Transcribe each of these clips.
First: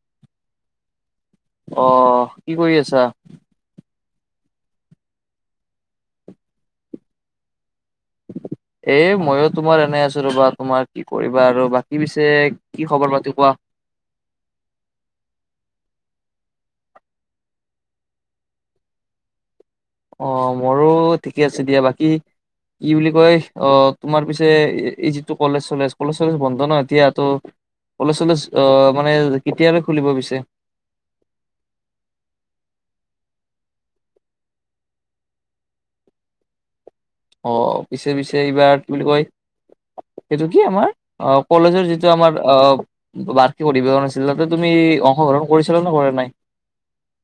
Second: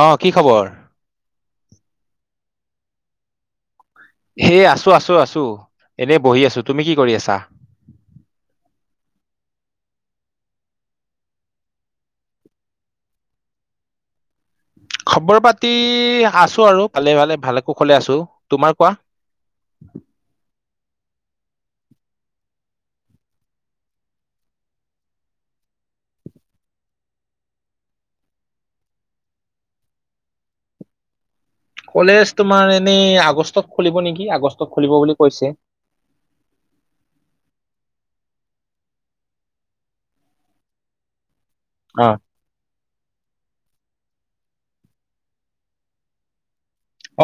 অ', কি খবৰ? অ', কি কৰি আছা? সেই আছো, আছো, আছো, এনেই বহি আছো, তুমি কি কৰি আছা? এই মইয়ো তোমাৰ এনে আছো ৰ'বা, তোমাৰ কি কৰিবা আৰু বাকী পিছে কি খবৰ পাতি কোৱা খবৰ পাতি আছো আৰু ভালে, ভালে, ভালে কুশলে আছো, তোমাৰ কোৱা। অ', মোৰো ঠিকে আছে দিয়া, বাকী কি বুলি কয়, অ', তোমাৰ পিছে এই যিটো কলেজ চলেজ, কলেজ চলেজ বন্ধ ন' এতিয়া ত' কলেজ চলেজ, অ', মানে কেতিয়ালৈ খুলিব পিছে? কলেজ তোমাৰ এনেই আগষ্টত খুলিব নেকি, আগষ্টত খুলিব বুলি কৈছে। অ', পিছে, পিছে, এইবাৰ কি বুলি কয়, সেইটো কি আমাৰ অ', কলেজৰ অ যিটো আমাৰ অ', বাৰ্ষিক অধিৱেশন আছিল, তাতে তুমি অংশগ্ৰহণ কৰিছিলা নে কৰা নাই?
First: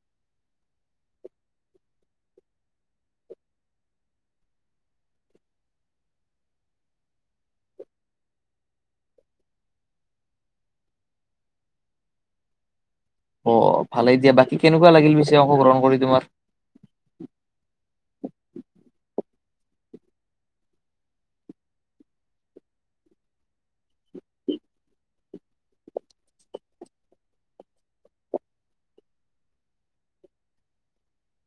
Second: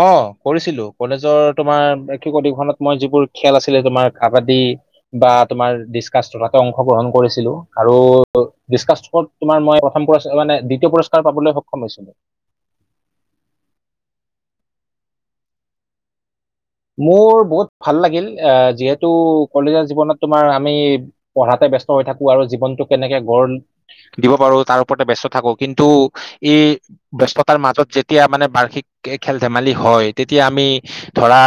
অ', কৰিছিলো, কলেজৰ তোমাৰ বাৰ্ষিক অধিবেশনত মই যিবোৰ খেল আছিলে তোমাৰ কাবাডী বা তোমাৰ ডিচকাচ থ্ৰত অংশগ্ৰহণ কৰিছিলো, আৰু টো ডিচকাছত থ্ৰত তোমাৰ মই প্ৰথম পুৰস্কাৰ মানে দ্বিতীয় পুৰস্কাৰ পাবলৈ সক্ষম হৈছিলো। অ', ভালেই দিয়া, বাকী কেনেকুৱা লাগিল পিছে অংশগ্ৰহণ কৰি তোমাৰ? মোৰ বহুত ভাল লাগিল, আহ যিহেতু কলেজৰ জীৱনত তোমাৰ আমি পঢ়াতে ব্যস্ত হৈ থাকো আৰু জীৱনটো কেনেকে গঢ় দিব পাৰো তাৰ ওপৰতে ব্যস্ত থাকো, কিন্তু ই ব্যস্ততাৰ মাজত যেতিয়া মানে বাৰ্ষিক খেল ধেমালি হয়, তেতিয়া আমি ধৰা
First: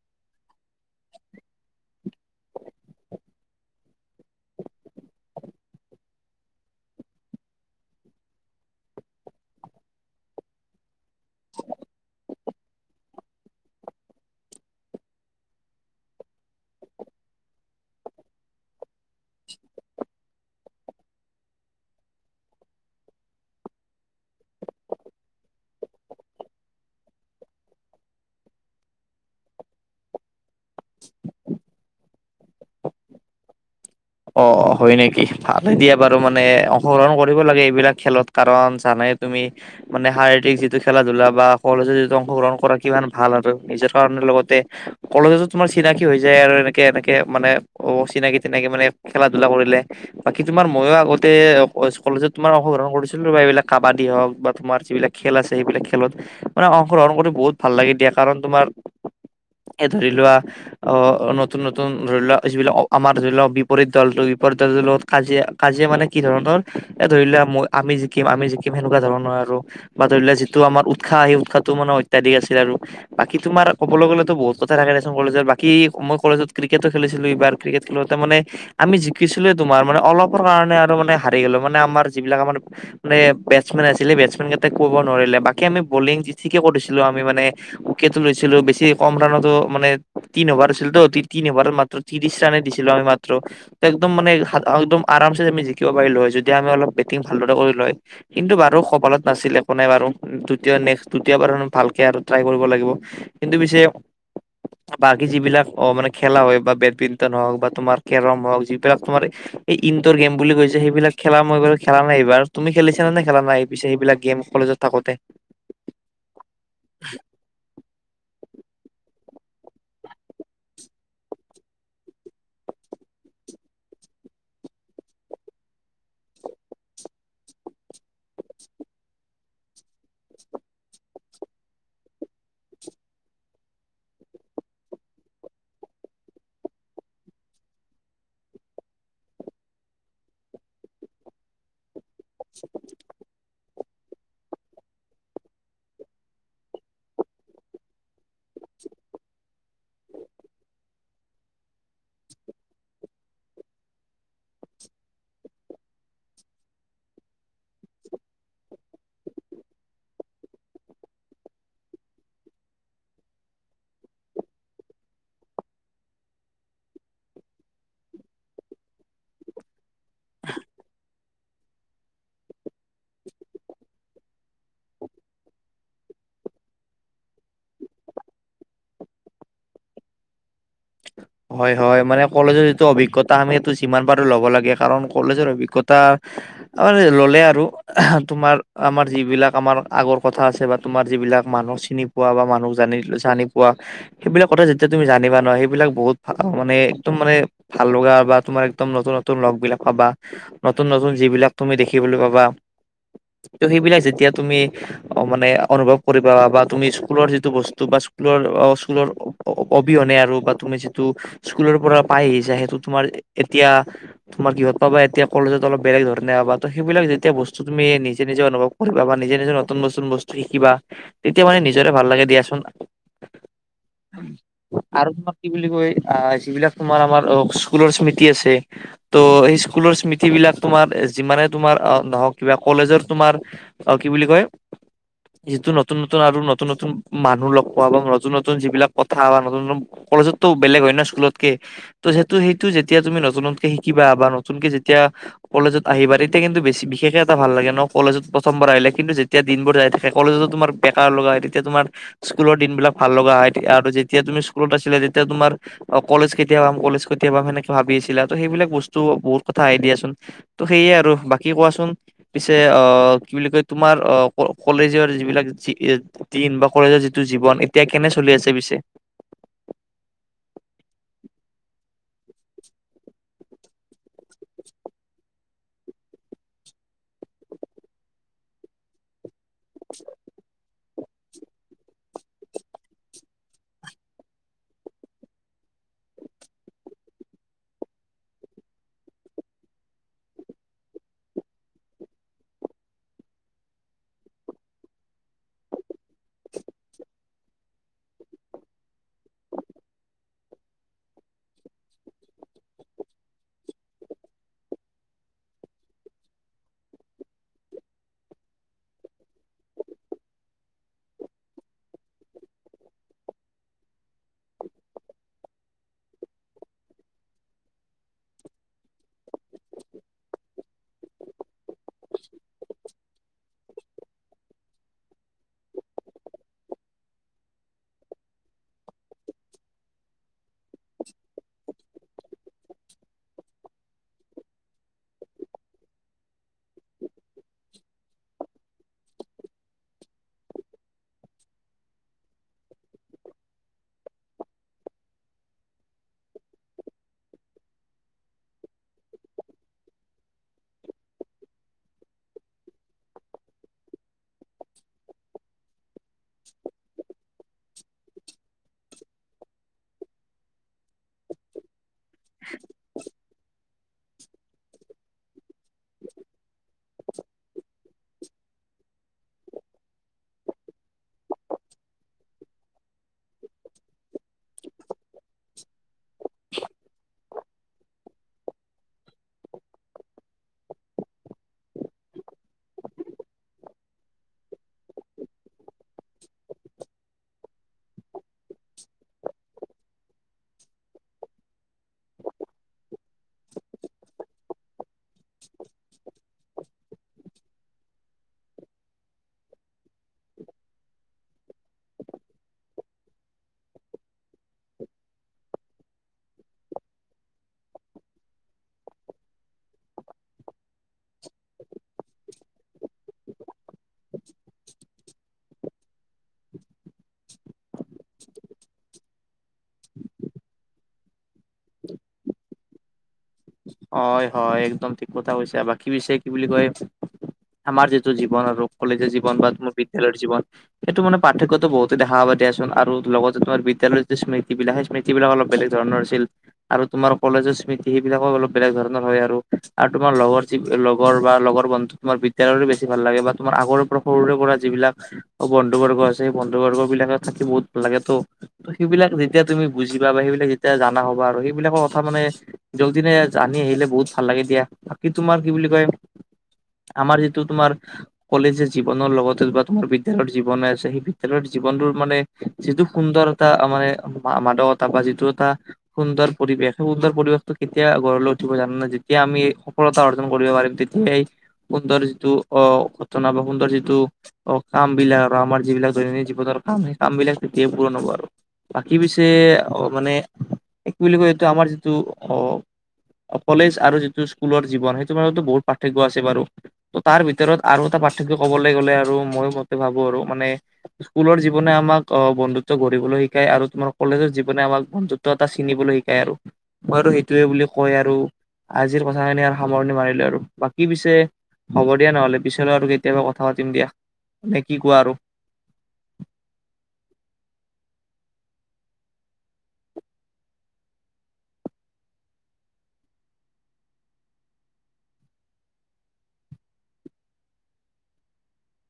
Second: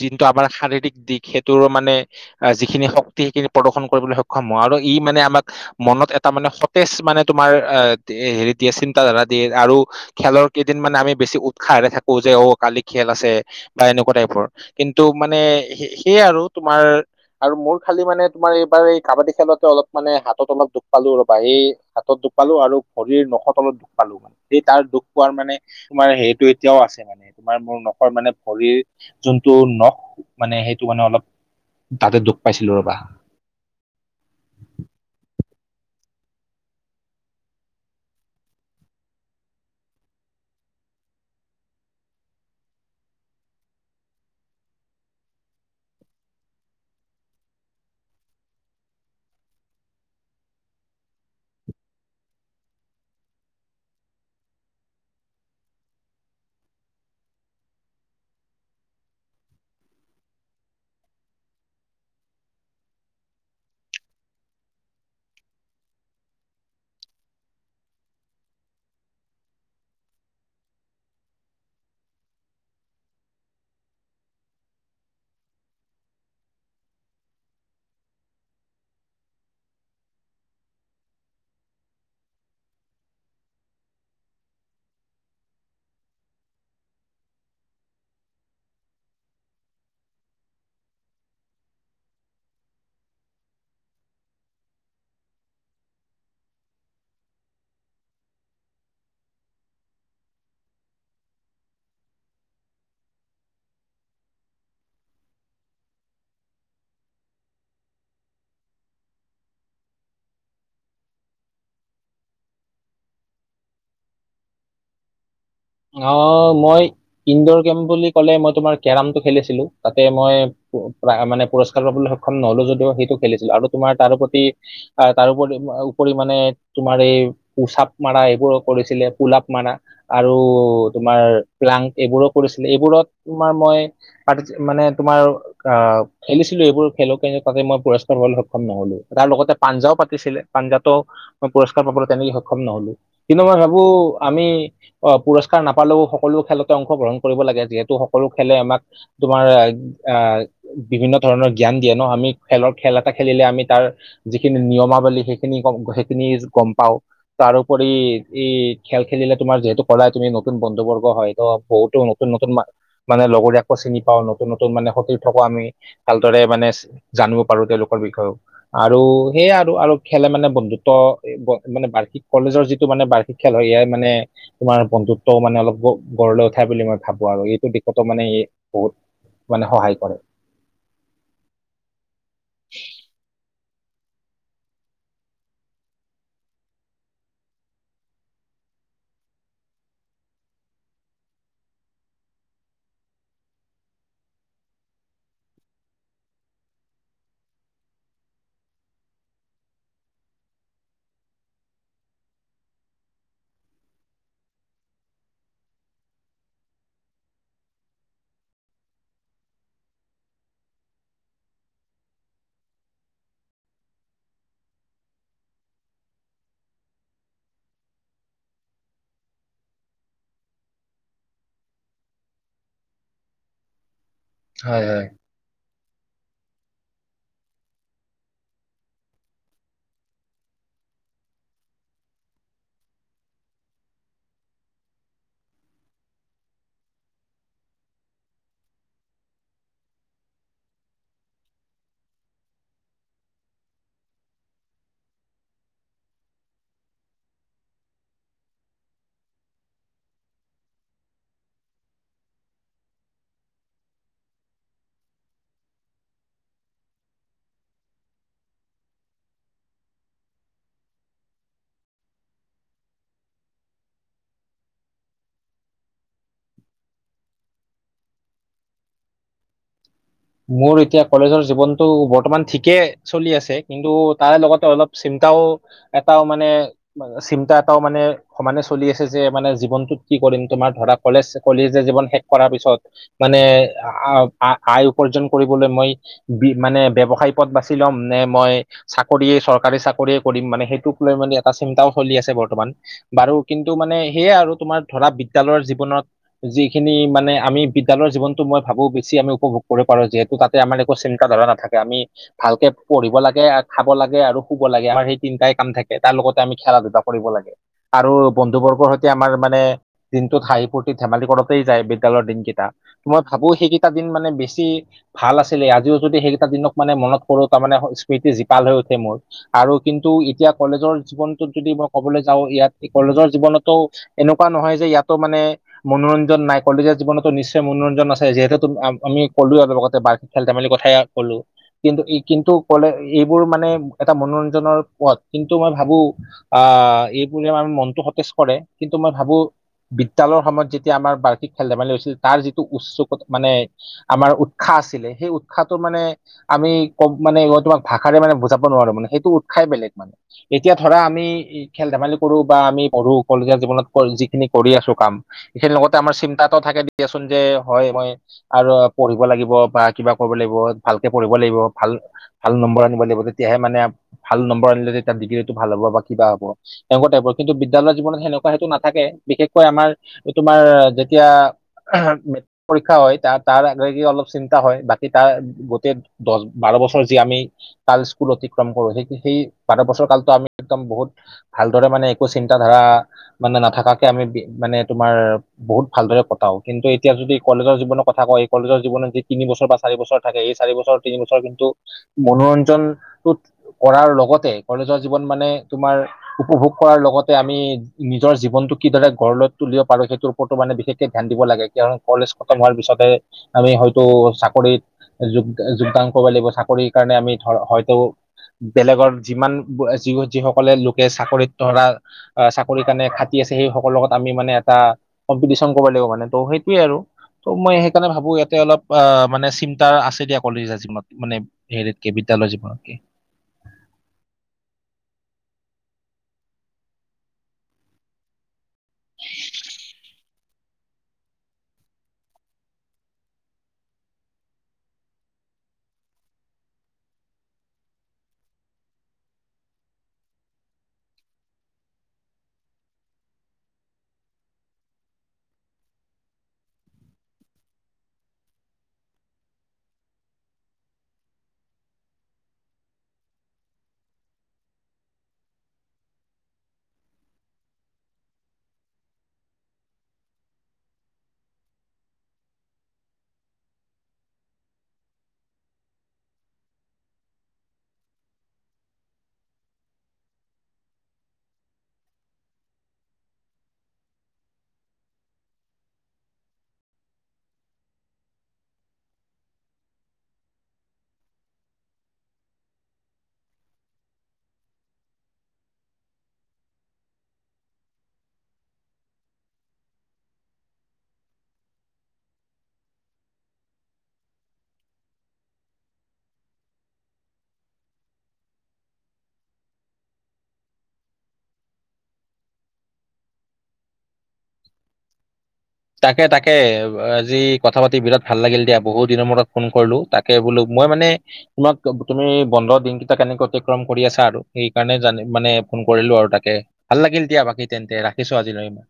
যিটো আমাৰ শাৰীৰিক দিশ সেইটোৰ মানে আহ যিখিনি শক্তি সেইখিনি প্ৰদৰ্শন কৰিবলৈ সক্ষম হওঁ আৰু ই মানে আমাক মনত এটা মানে সতেজ মানে তোমাৰ এ হেৰি দিয়ে, চিন্তাধাৰা দিয়ে আৰু খেলৰ কেইদিন মানে আমি বেছি উৎসাহেৰে থাকো, যে অ', কালি খেল আছে বা এনেকুৱা টাইপৰ। কিন্তু মানে সেই আৰু তোমাৰ আৰু মোৰ খালি মানে তোমাৰ এইবাৰ এই কাবাডী খেলতে অলপ মানে হাতত অলপ দুখ পালো ৰ'বা। সেই হাতত দুখ পালো আৰু ভৰিৰ নখত অলত দুখ পালো মানে। সেই তাৰ দুখ পোৱাৰ মানে তোমাৰ সেৰিটো এতিয়াও আছে মানে তোমাৰ মোৰ নখৰ মানে ভৰিৰ যোনটো নখ, মানে সেইটো মানে অলপ তাতে দুখ পাইছিলো ৰ'বা। অ', হয় নেকি, ভালে দিয়া বাৰু মানে অংশগ্ৰহণ কৰিব লাগে এইবিলাক খেলত। কাৰণ জানাই তুমি মানে শাৰীৰিক যিটো খেলা ধূলা বা কলেজৰ যিটো অংশগ্ৰহণ কৰা কিমান ভাল আৰু নিজৰ কাৰণে লগতে কলেজতো তোমাৰ চিনাকি হৈ যায় আৰু এনেকে এনেকে মানে বহুত চিনাকি চিনাকি মানে খেলা ধূলা কৰিলে বাকী তোমাৰ মইও আগতে কলেজত তোমাৰ অংশগ্ৰহণ কৰিছিলো ৰবা এইবিলাক কাবাডী হওঁক বা তোমাৰ যিবিলাক খেল আছে সেইবিলাক খেলত মানে অংশগ্ৰহণ কৰি বহুত ভাল লাগে দিয়া কাৰণ তোমাৰ এই ধৰি লোৱা নতুন নতুন ধৰি লোৱা যিবিলাক আমাৰ ধৰি লোৱা বিপৰীত দলটোৰ বিপৰীত দলটোৰ লগত কাজিয়া, কাজিয়া মানে কি ধৰণৰ এ ধৰি লোৱা আমি জিকিম, আমি জিকিম, সেনেকুৱা ধৰণৰ আৰু বা ধৰি লোৱা যিটো আমাৰ উৎসাহ সেই উৎসাহটো মানে অত্যাধিক আছিল আৰু। বাকী তোমাৰ ক'বলৈ গলে বহু কথা থাকে দেচোন কলেজত, বাকী মই কলেজত ক্ৰিকেটো খেলিছিলো এইবাৰ, ক্ৰিকেট খেলোতে মানে আমি জিকিছিলোয়ে তোমাৰ, মানে অলপৰ কাৰণে আৰু মানে হাৰি গ'লো মানে আমাৰ যিবিলাক আমাৰ মানে বেটছমেন আছিলে, বেটছমেন কেইটাক ক'ব নোৱাৰিলে বাকী আমি বলিং যঠিকে কৰিছিলো আমি মানে উকেত লৈছিলো, বেছি কম ৰাণতো, মানে তিন অভাৰ আছিলতো, তিন অভাৰত মাত্ৰ তিৰিছ ৰানে দিছিলোঁ আমি মাত একদম মানে একদম আৰামচে আমি জিকিব পাৰিলো হয় যদি আমি অলপ বেটিং ভালদৰে কৰিলোঁ হয়। কিন্তু বাৰু কপালত নাছিলে একো নাই বাৰু, দুতিয় নেক্সট দুতীয়বাৰ আৰু ভালকে ট্ৰাই কৰিব লাগিব। কিন্তু পিছে বাকী যিবিলাক অ' মানে খেলা হয় বা বেডমিন্টন হওক বা তোমাৰ কেৰম হওক যিবিলাক তোমাৰ এই ইনডোৰ গেম বুলি কয় যে সেইবিলাক খেলা, মই বাৰু খেলা নাই, এইবাৰ তুমি খেলিছা নে খেলা নাই পিছে সেইবিলাক গেম কলেজত থাকোঁতে? অ' মই ইনডৰ গেম বুলি ক'লে মই তোমাৰ কেৰমটো খেলিছিলো, তাতে মই মানে পুৰস্কাৰ পাবলৈ সক্ষ খন নহ'লো যদিও সেইটো খেলিছিলো আৰু তোমাৰ তাৰো প্ৰতি অ' তাৰোপৰি উপৰি মানে তোমাৰ এই উচাপ মাৰ এইবোৰো কৰিছিলে, পোলাপ মাৰা। আৰু তোমাৰ প্লাংক এইবোৰো কৰিছিলে, এইবোৰত তোমাৰ মই সাত মানে তোমাৰ আ, খেলিছিলোঁ এইবোৰ খেলো তাতে মই পুৰস্কাৰ হবলৈ সক্ষম নহ'লো, তাৰ লগতে পাঞ্জাও পাতিছিলে। পাঞ্জাতো মই পুৰস্কাৰ পাবলৈ তেনেকে সক্ষম নহলো কিন্তু মই ভাবোঁ আমি অ' পুৰস্কাৰ নাপালেও সকলো খেলতে অংশগ্ৰহণ কৰিব লাগে, যিহেতু সকলো খেলে আমাক তোমাৰ এ, আ বিভিন্ন ধৰণৰ জ্ঞান দিয়ে ন', আমি খেলৰ খেল এটা খেলিলে আমি তাৰ যিখিনি নিয়মাৱলী সেইখিনি, সেইখিনি গম পাওঁ। তাৰোপৰি এই খেল খেলিলে তোমাৰ যিহেতু পৰাই তুমি নতুন বন্ধুবৰ্গ হয়তো বহুতো নতুন নতুন মানে লগৰীয়াকো চিনি পাওঁ, নতুন নতুন মানে সতীৰ্থকো আমি ভালদৰে মানে জানিব পাৰোঁ তেওঁলোকৰ বিষয়েও, আৰু সেয়াই আৰু, আৰু খেলে মানে বন্ধুত্ব মানে বাৰ্ষিক কলেজৰ যিটো মানে বাৰ্ষিক খেল হয় ইয়ে মানে তোমাৰ বন্ধুত্বও মানে অলপ গঢ়লৈ উঠাই বুলি মই ভাবোঁ আৰু এইটো দিশতো মানে এই বহুত মানে সহায় কৰে। [inaudible] হয় হয়, মানে কলেজৰ যিটো অভিজ্ঞতা আমি সেইটো যিমান পাৰোঁ ল'ব লাগে কাৰণ কলেজৰ অভিজ্ঞতা আৰে ল'লে আৰু তোমাৰ আমাৰ যিবিলাক আমাৰ আগৰ কথা আছে বা তোমাৰ যিবিলাক মানুহ চিনি পোৱা বা মানুহক জান জানি পোৱা সেইবিলাক কথা যেতিয়া তুমি জানিবা ন' সে বিলাক বহুত ভা মানে একদম মানে ভাল লগা বা তোমাৰ একদম নতুন নতুন লগবিলাক পাবা। নতুন নতুন যিবিলাক তুমি দেখিবলৈ পাবা ত' সেইবিলাক যেতিয়া তুমি অ' মানে অনুভৱ কৰিবা বা তুমি স্কুলৰ যিটো বস্তু বা স্কুলৰ স্কুলৰ অবিহনে আৰু বা তুমি যিটো স্কুলৰপৰা পাই আহিছা সেইটো তোমাৰ এতিয়া তোমাৰ কিহত পাবা এতিয়া কলেজত অলপ বেলেগ ধৰণে পাবা ত' সেইবিলাক যেতিয়া বস্তু তুমি নিজ নিজে অনুভৱ বা নিজে নিজৰ নতুন নতুন বস্তু শিকিবা তেতিয়া মানে নিজৰে ভাল লাগে দিয়াচোন। হয় হয়। আৰু ম কি বুলি কয় আ, যিবিলাক তোমাৰ আমাৰ অ' স্কুলৰ স্মৃতি আছে ত' সেই স্কুলৰ স্মৃতিবিলাক তোমাৰ যিমানে তোমাৰ নহ'ক কিবা কলেজৰ তোমাৰ অ' কি বুলি কয় যিটো নতুন নতুন আৰু নতুন নতুন মানুহ লগ পোৱা বা নতুন নতুন যিবিলাক কথা বা নতুন নতুন কলেজততো বেলেগ হয় ন' স্কুলতকে। ত' সেইটো সেইটো যেতিয়া তুমি নতুনতকে শিকিবা বা নতুনকে যেতিয়া কলেজত আহিবা তেতিয়া কিন্তু বেছি বিশেষে এটা ভাল লাগে ন' কলেজত প্ৰথমাৰ আহিলে কিন্তু যে তিয়া দিনবোৰ যাই থাকে, কলেজতো তোমাৰ বেকাৰ লগাই তেতিয়া তোমাৰ স্কুলৰ দিনবিলাক ভাল লগা হয় আৰু যেতিয়া তুমি স্কুলত আছিলা তেতিয়া তোমাৰ অ' কলেজ কেতিয়া পাম কলেজ কেতিয়া পাম সেনেকে ভাবি আছিলা ত' সেইবিলাক বস্তু বহুত কথা আহে দিয়াচোন। ত' সেয়ে আৰু বাকী কোৱাচোন। পিছে অ' কি বুলি কয় তোমাৰ অ' কলেজৰ যিবিলাক জী দিন বা কলেজৰ যিটো জীৱন এতিয়া কেনে চলি আছে পিছে? মোৰ এতিয়া কলেজৰ জীৱনটো বৰ্তমান ঠিকে চলি আছে কিন্তু তাৰে লগতে অলপ চিন্তাও এটাও মানে চিন্তা এটাও মানে সমানে চলি আছে যে মানে জীৱনটোত কি কৰিম তোমাৰ ধৰা কলেজ কলিজীয়া জীৱন শেষ কৰাৰ পিছত মানে আ-আয়ু উপাৰ্জন কৰিবলৈ মই বি মানে ব্যৱসায় পথ বাছি ল'ম নে মই চাকৰিয়ে চৰকাৰী চাকৰিয়ে কৰিম মানে সেইটোক লৈ মানে এটা চিন্তাও চলি আছে বৰ্তমান। বাৰু কিন্তু মানে সেয়াই আৰু তোমাৰ ধৰা বিদ্যালয়ৰ জীৱনত যিখিনি মানে আমি বিদ্যালয়ৰ জীৱনটো মই ভাবোঁ বেছি আমি উপভোগ কৰিব পাৰোঁ যিহেতু তাতে আমাৰ একো চিন্তা ধাৰা নাথাকে আমি ভালকে পঢ়িব লাগে, খাব লাগে আৰু শুব লাগে, আমাৰ সেই তিনটাই কাম থাকে তাৰ লগতে আমি খেলা ধূলা কৰিব লাগে। আৰু বন্ধু বৰ্গৰ সৈতে আমাৰ মানে দিনটোত হাঁহি ফূৰ্তি ধেমালি কৰোঁতেই যায় বিদ্যালয়ৰ দিনকেইটা, মই ভাবোঁ সেইকেইটা দিন মানে বেছি তি ভাল আছিলে, আজিও যদি সেইকেইটা দিনক মানে মনত কৰোঁ তাৰমানে স্মৃতি জীপাল হৈ উঠে মোৰ। আৰু কিন্তু এতিয়া কলেজৰ জীৱনটোত যদি মই কবলৈ যাওঁ, ইয়াত কলেজৰ জীৱনতো এনেকুৱা নহয় যে ইয়াতো মানে মনোৰঞ্জন নাই, কলেজৰ জীৱনতো নিশ্চয় মনোৰঞ্জন আছে যিহেতুু আমি কলো আৰু লগতে বাৰ খেল ধেমালিৰ কথাই কলো। কিন্তু কিন্তু ক'লে এইবোৰ মানে এটা মনোৰঞ্জনৰ পথ কিন্তু মই ভাবোঁ আ, এইবোৰে মানে মনটো সতেজ কৰে কিন্তু মই ভাবোঁ বিদ্যালয়ৰ সময়ত যেতিয়া আমাৰ বাৰ্ষিক খেল ধেমালি হৈছিল তাৰ যিটো উচ্চকত মানে আমাৰ উৎসাহ আছিলে, সেই উৎসাহটো মানে আমি ক মানে তোমাক ভাষাৰে মানে বুজাব নোৱাৰো, মানে সেইটো উৎসাই বেলেগ মানে। এতিয়া ধৰা আমি খেল ধেমালি কৰোঁ বা আমি পঢ়ো কলজীয়া জীৱনত যিখিনি কৰি আছোঁ কাম সেইখিনিৰ লগতে আমাৰ চিন্তাও থাকে দিয়াচোন যে হয় মই আৰু পঢ়িব লাগিব বা কিবা কৰিব লাগিব, ভালকে পঢ়িব লাগিব ভাল ভাল নম্বৰ আনিব লাগিব তেতিয়াহে মানে ভাল নম্বৰ আনিলে তেতিয়া ডিগ্ৰীটো ভাল হ'ব বা কিবা হ'ব। তেনেকুৱা টাইপৰ কিন্তু বিদ্যালয়ৰ জীৱনত সেনেকুৱা সেইটো নাথাকে, বিশেষকৈ আমাৰ তোমাৰ যেতিয়া পৰীক্ষা হয় তাৰ তাৰ লৈ কি অলপ চিন্তা হয়, বাকী তাৰ গোটেই দছ বাৰ বছৰ যি আমি কাল স্কুল অতিক্ৰম কৰোঁ, সেই সেই বাৰ বছৰ কালটো আমি একদম বহুত ভালদৰে মানে একো চিন্ত ধাৰা মানে নাথাকাকে আমি মানে তোমাৰ বহুত ভালদৰে কটাওঁ কিন্তু এতিয়া যদি কলেজৰ জীৱনৰ কথা কয় কলেজৰ জীৱত যি তিনি বছৰ বা চাৰি বছৰ থাকে এই চাৰি বছৰ তিনি বছৰ কিন্তু মনোৰঞ্জনটোত কৰাৰ লগতে কলেজৰ জীৱন মানে তোমাৰ উপভোগ কৰাৰ লগতে আমি নিজৰ জীৱনটো কিদৰে গঢ়লৈ তুলিব পাৰো সেইটো বৰ্তমানে বিশেষকে ধ্যান দিব লাগে কাৰণ কলেজ খতম হোৱাৰ পিছতে আমি হয়তো চাকৰিত যোগ যোগদান কৰিব লাগিব, চাকৰিৰ কাৰণে আমি ধ হয়তো বেলেগৰ যিমান যি যিসকলে লোকে চাকৰিত ধৰা আ, চাকৰিৰ কাৰণে খাটি আছে সেইসকলৰ লগত আমি মানে এটা কম্পিটিশন কৰিব লাগিব মানে, ত' সেইটয়ে আৰু ত' মই সেইকাৰণে ভাবোঁ ইয়াতে অলপ আ, মানে চিন্তা আছে দিয়া কলেজীয়া জীৱনত মানে হেৰিত কে বিদ্যালয় যী পে হয় হয় একদম ঠিক কথা কৈছে আৰু বাকী পছে কি বুলি কয় আমাৰ যিটো জীৱন আৰু কলেজৰ জীৱন বা তমাৰ বিদ্যালয়ৰ জীৱন এইটো মানোৰ্থক্যতো বহুতে দো দিয়াচোন আৰু লগতেোমাৰ বিদ্যালয়ৰ য স্মৃতি বিলাক সেই স্মৃতি বিলাক অলপ বেলেগ ধৰণৰ আছিল আৰু তোমাৰ কলেজৰ স্মৃতি সেইবিলাকো অলপ বেলেগ ধৰণৰ হয় আৰু তোমাৰ লগৰি লগৰ বা লগৰ বন্ধু তোমাৰ বিদ্য়াল বেছি ভাল লাগে বা তোমাৰ আগৰ সৰুৰে পৰা যিব বিিলাক বন্ধু বৰ্গ আছে সেই বন্ধু বৰ্গ বিলাকে থাকি বহুত ভাল লাগে তো ত সেইবিলাক যেতিয়া তুমি বুজিবা বা সেইবিলাক যেতিয়া জানা হবা আৰু সেইবিলাকৰ কথা মানে যক দিনে জানি আহিলে বহুত ভাল লাগে দিয়া বাকী তোমাৰ কি বুলি কয় আমাৰ যিটো তোমাৰ কলেজৰ জীৱনৰ লগত বা তোমাৰ বিদ্ালয়ৰ জীৱনে আছে সেই বিদ্ালয়ৰ জীৱনটোো মানে যিটো সুন্দৰ এটা মানে মাদকতা বা যিটো এটা সুন্দৰ পৰিৱেশ সুন্দৰ পৰিৱেশতটো কেতিয়া ঘৰৈ উঠিব জানো নে যেতিয়া আমি সফলতা অৰ্জন কৰিব পাৰিম তেতিয়াই সুন্দৰ যিটো অ ঘটনা বা সুন্দৰ যিটো অ কাম বিলাক আৰু আমাৰ যিবিলাক দৈনন্দিন জীৱনৰ কাম সেই কাম বিলাক তেতিয়াই পূৰণ হব আৰু বাকী পছে অ মানে কি বুলি কয় এইটো আমাৰ যিটো অ কলেজ আৰু যিটো স্কুলৰ জৱন সেইটো মাজতো বহুত পাৰ্থক্্য আছে বাৰু ত তাৰ ভিতৰত আৰু এটা পাৰ্থক্য কবলৈ গ'লে আৰু মই মতে ভাবো আৰু মানে স্কুলৰ জীৱনে আাক বন্ধুত্ব গঢ়িবলৈ শিকায় আৰু তোমাৰ কলেজৰ জীৱনে আমাক বন্ধুত্ব এটা চিনিবলৈ শিকায় আৰু মই সেইটোোৱে বুলি কয় আৰু আজিৰ কথাখিনি আৰু সামৰণি মাৰিলো আৰু বাকী পিছে হ'ব দিয়া নহ'লে পিছলৈ আৰু কেতিয়াবা কথা পাতিম দিয়া নে কি কোৱা আৰু তাকে তাকে আজি কথা পাতি বিৰাট ভাল লাগিল দিয়া বহুত দিনৰ মূৰত ফোন কৰিলো তাকে বোলো মই মানে তোমাক তুমি বন্ধ দিনকেইটা কেনেকে অতিক্ৰম কৰি আছা আৰু সেইকাৰণে জানি মানে ফোন কৰিলো আৰু তাকে ভাল লাগিল দিয়া বাকী তেন্তে ৰাখিছো আজিলৈ ইমান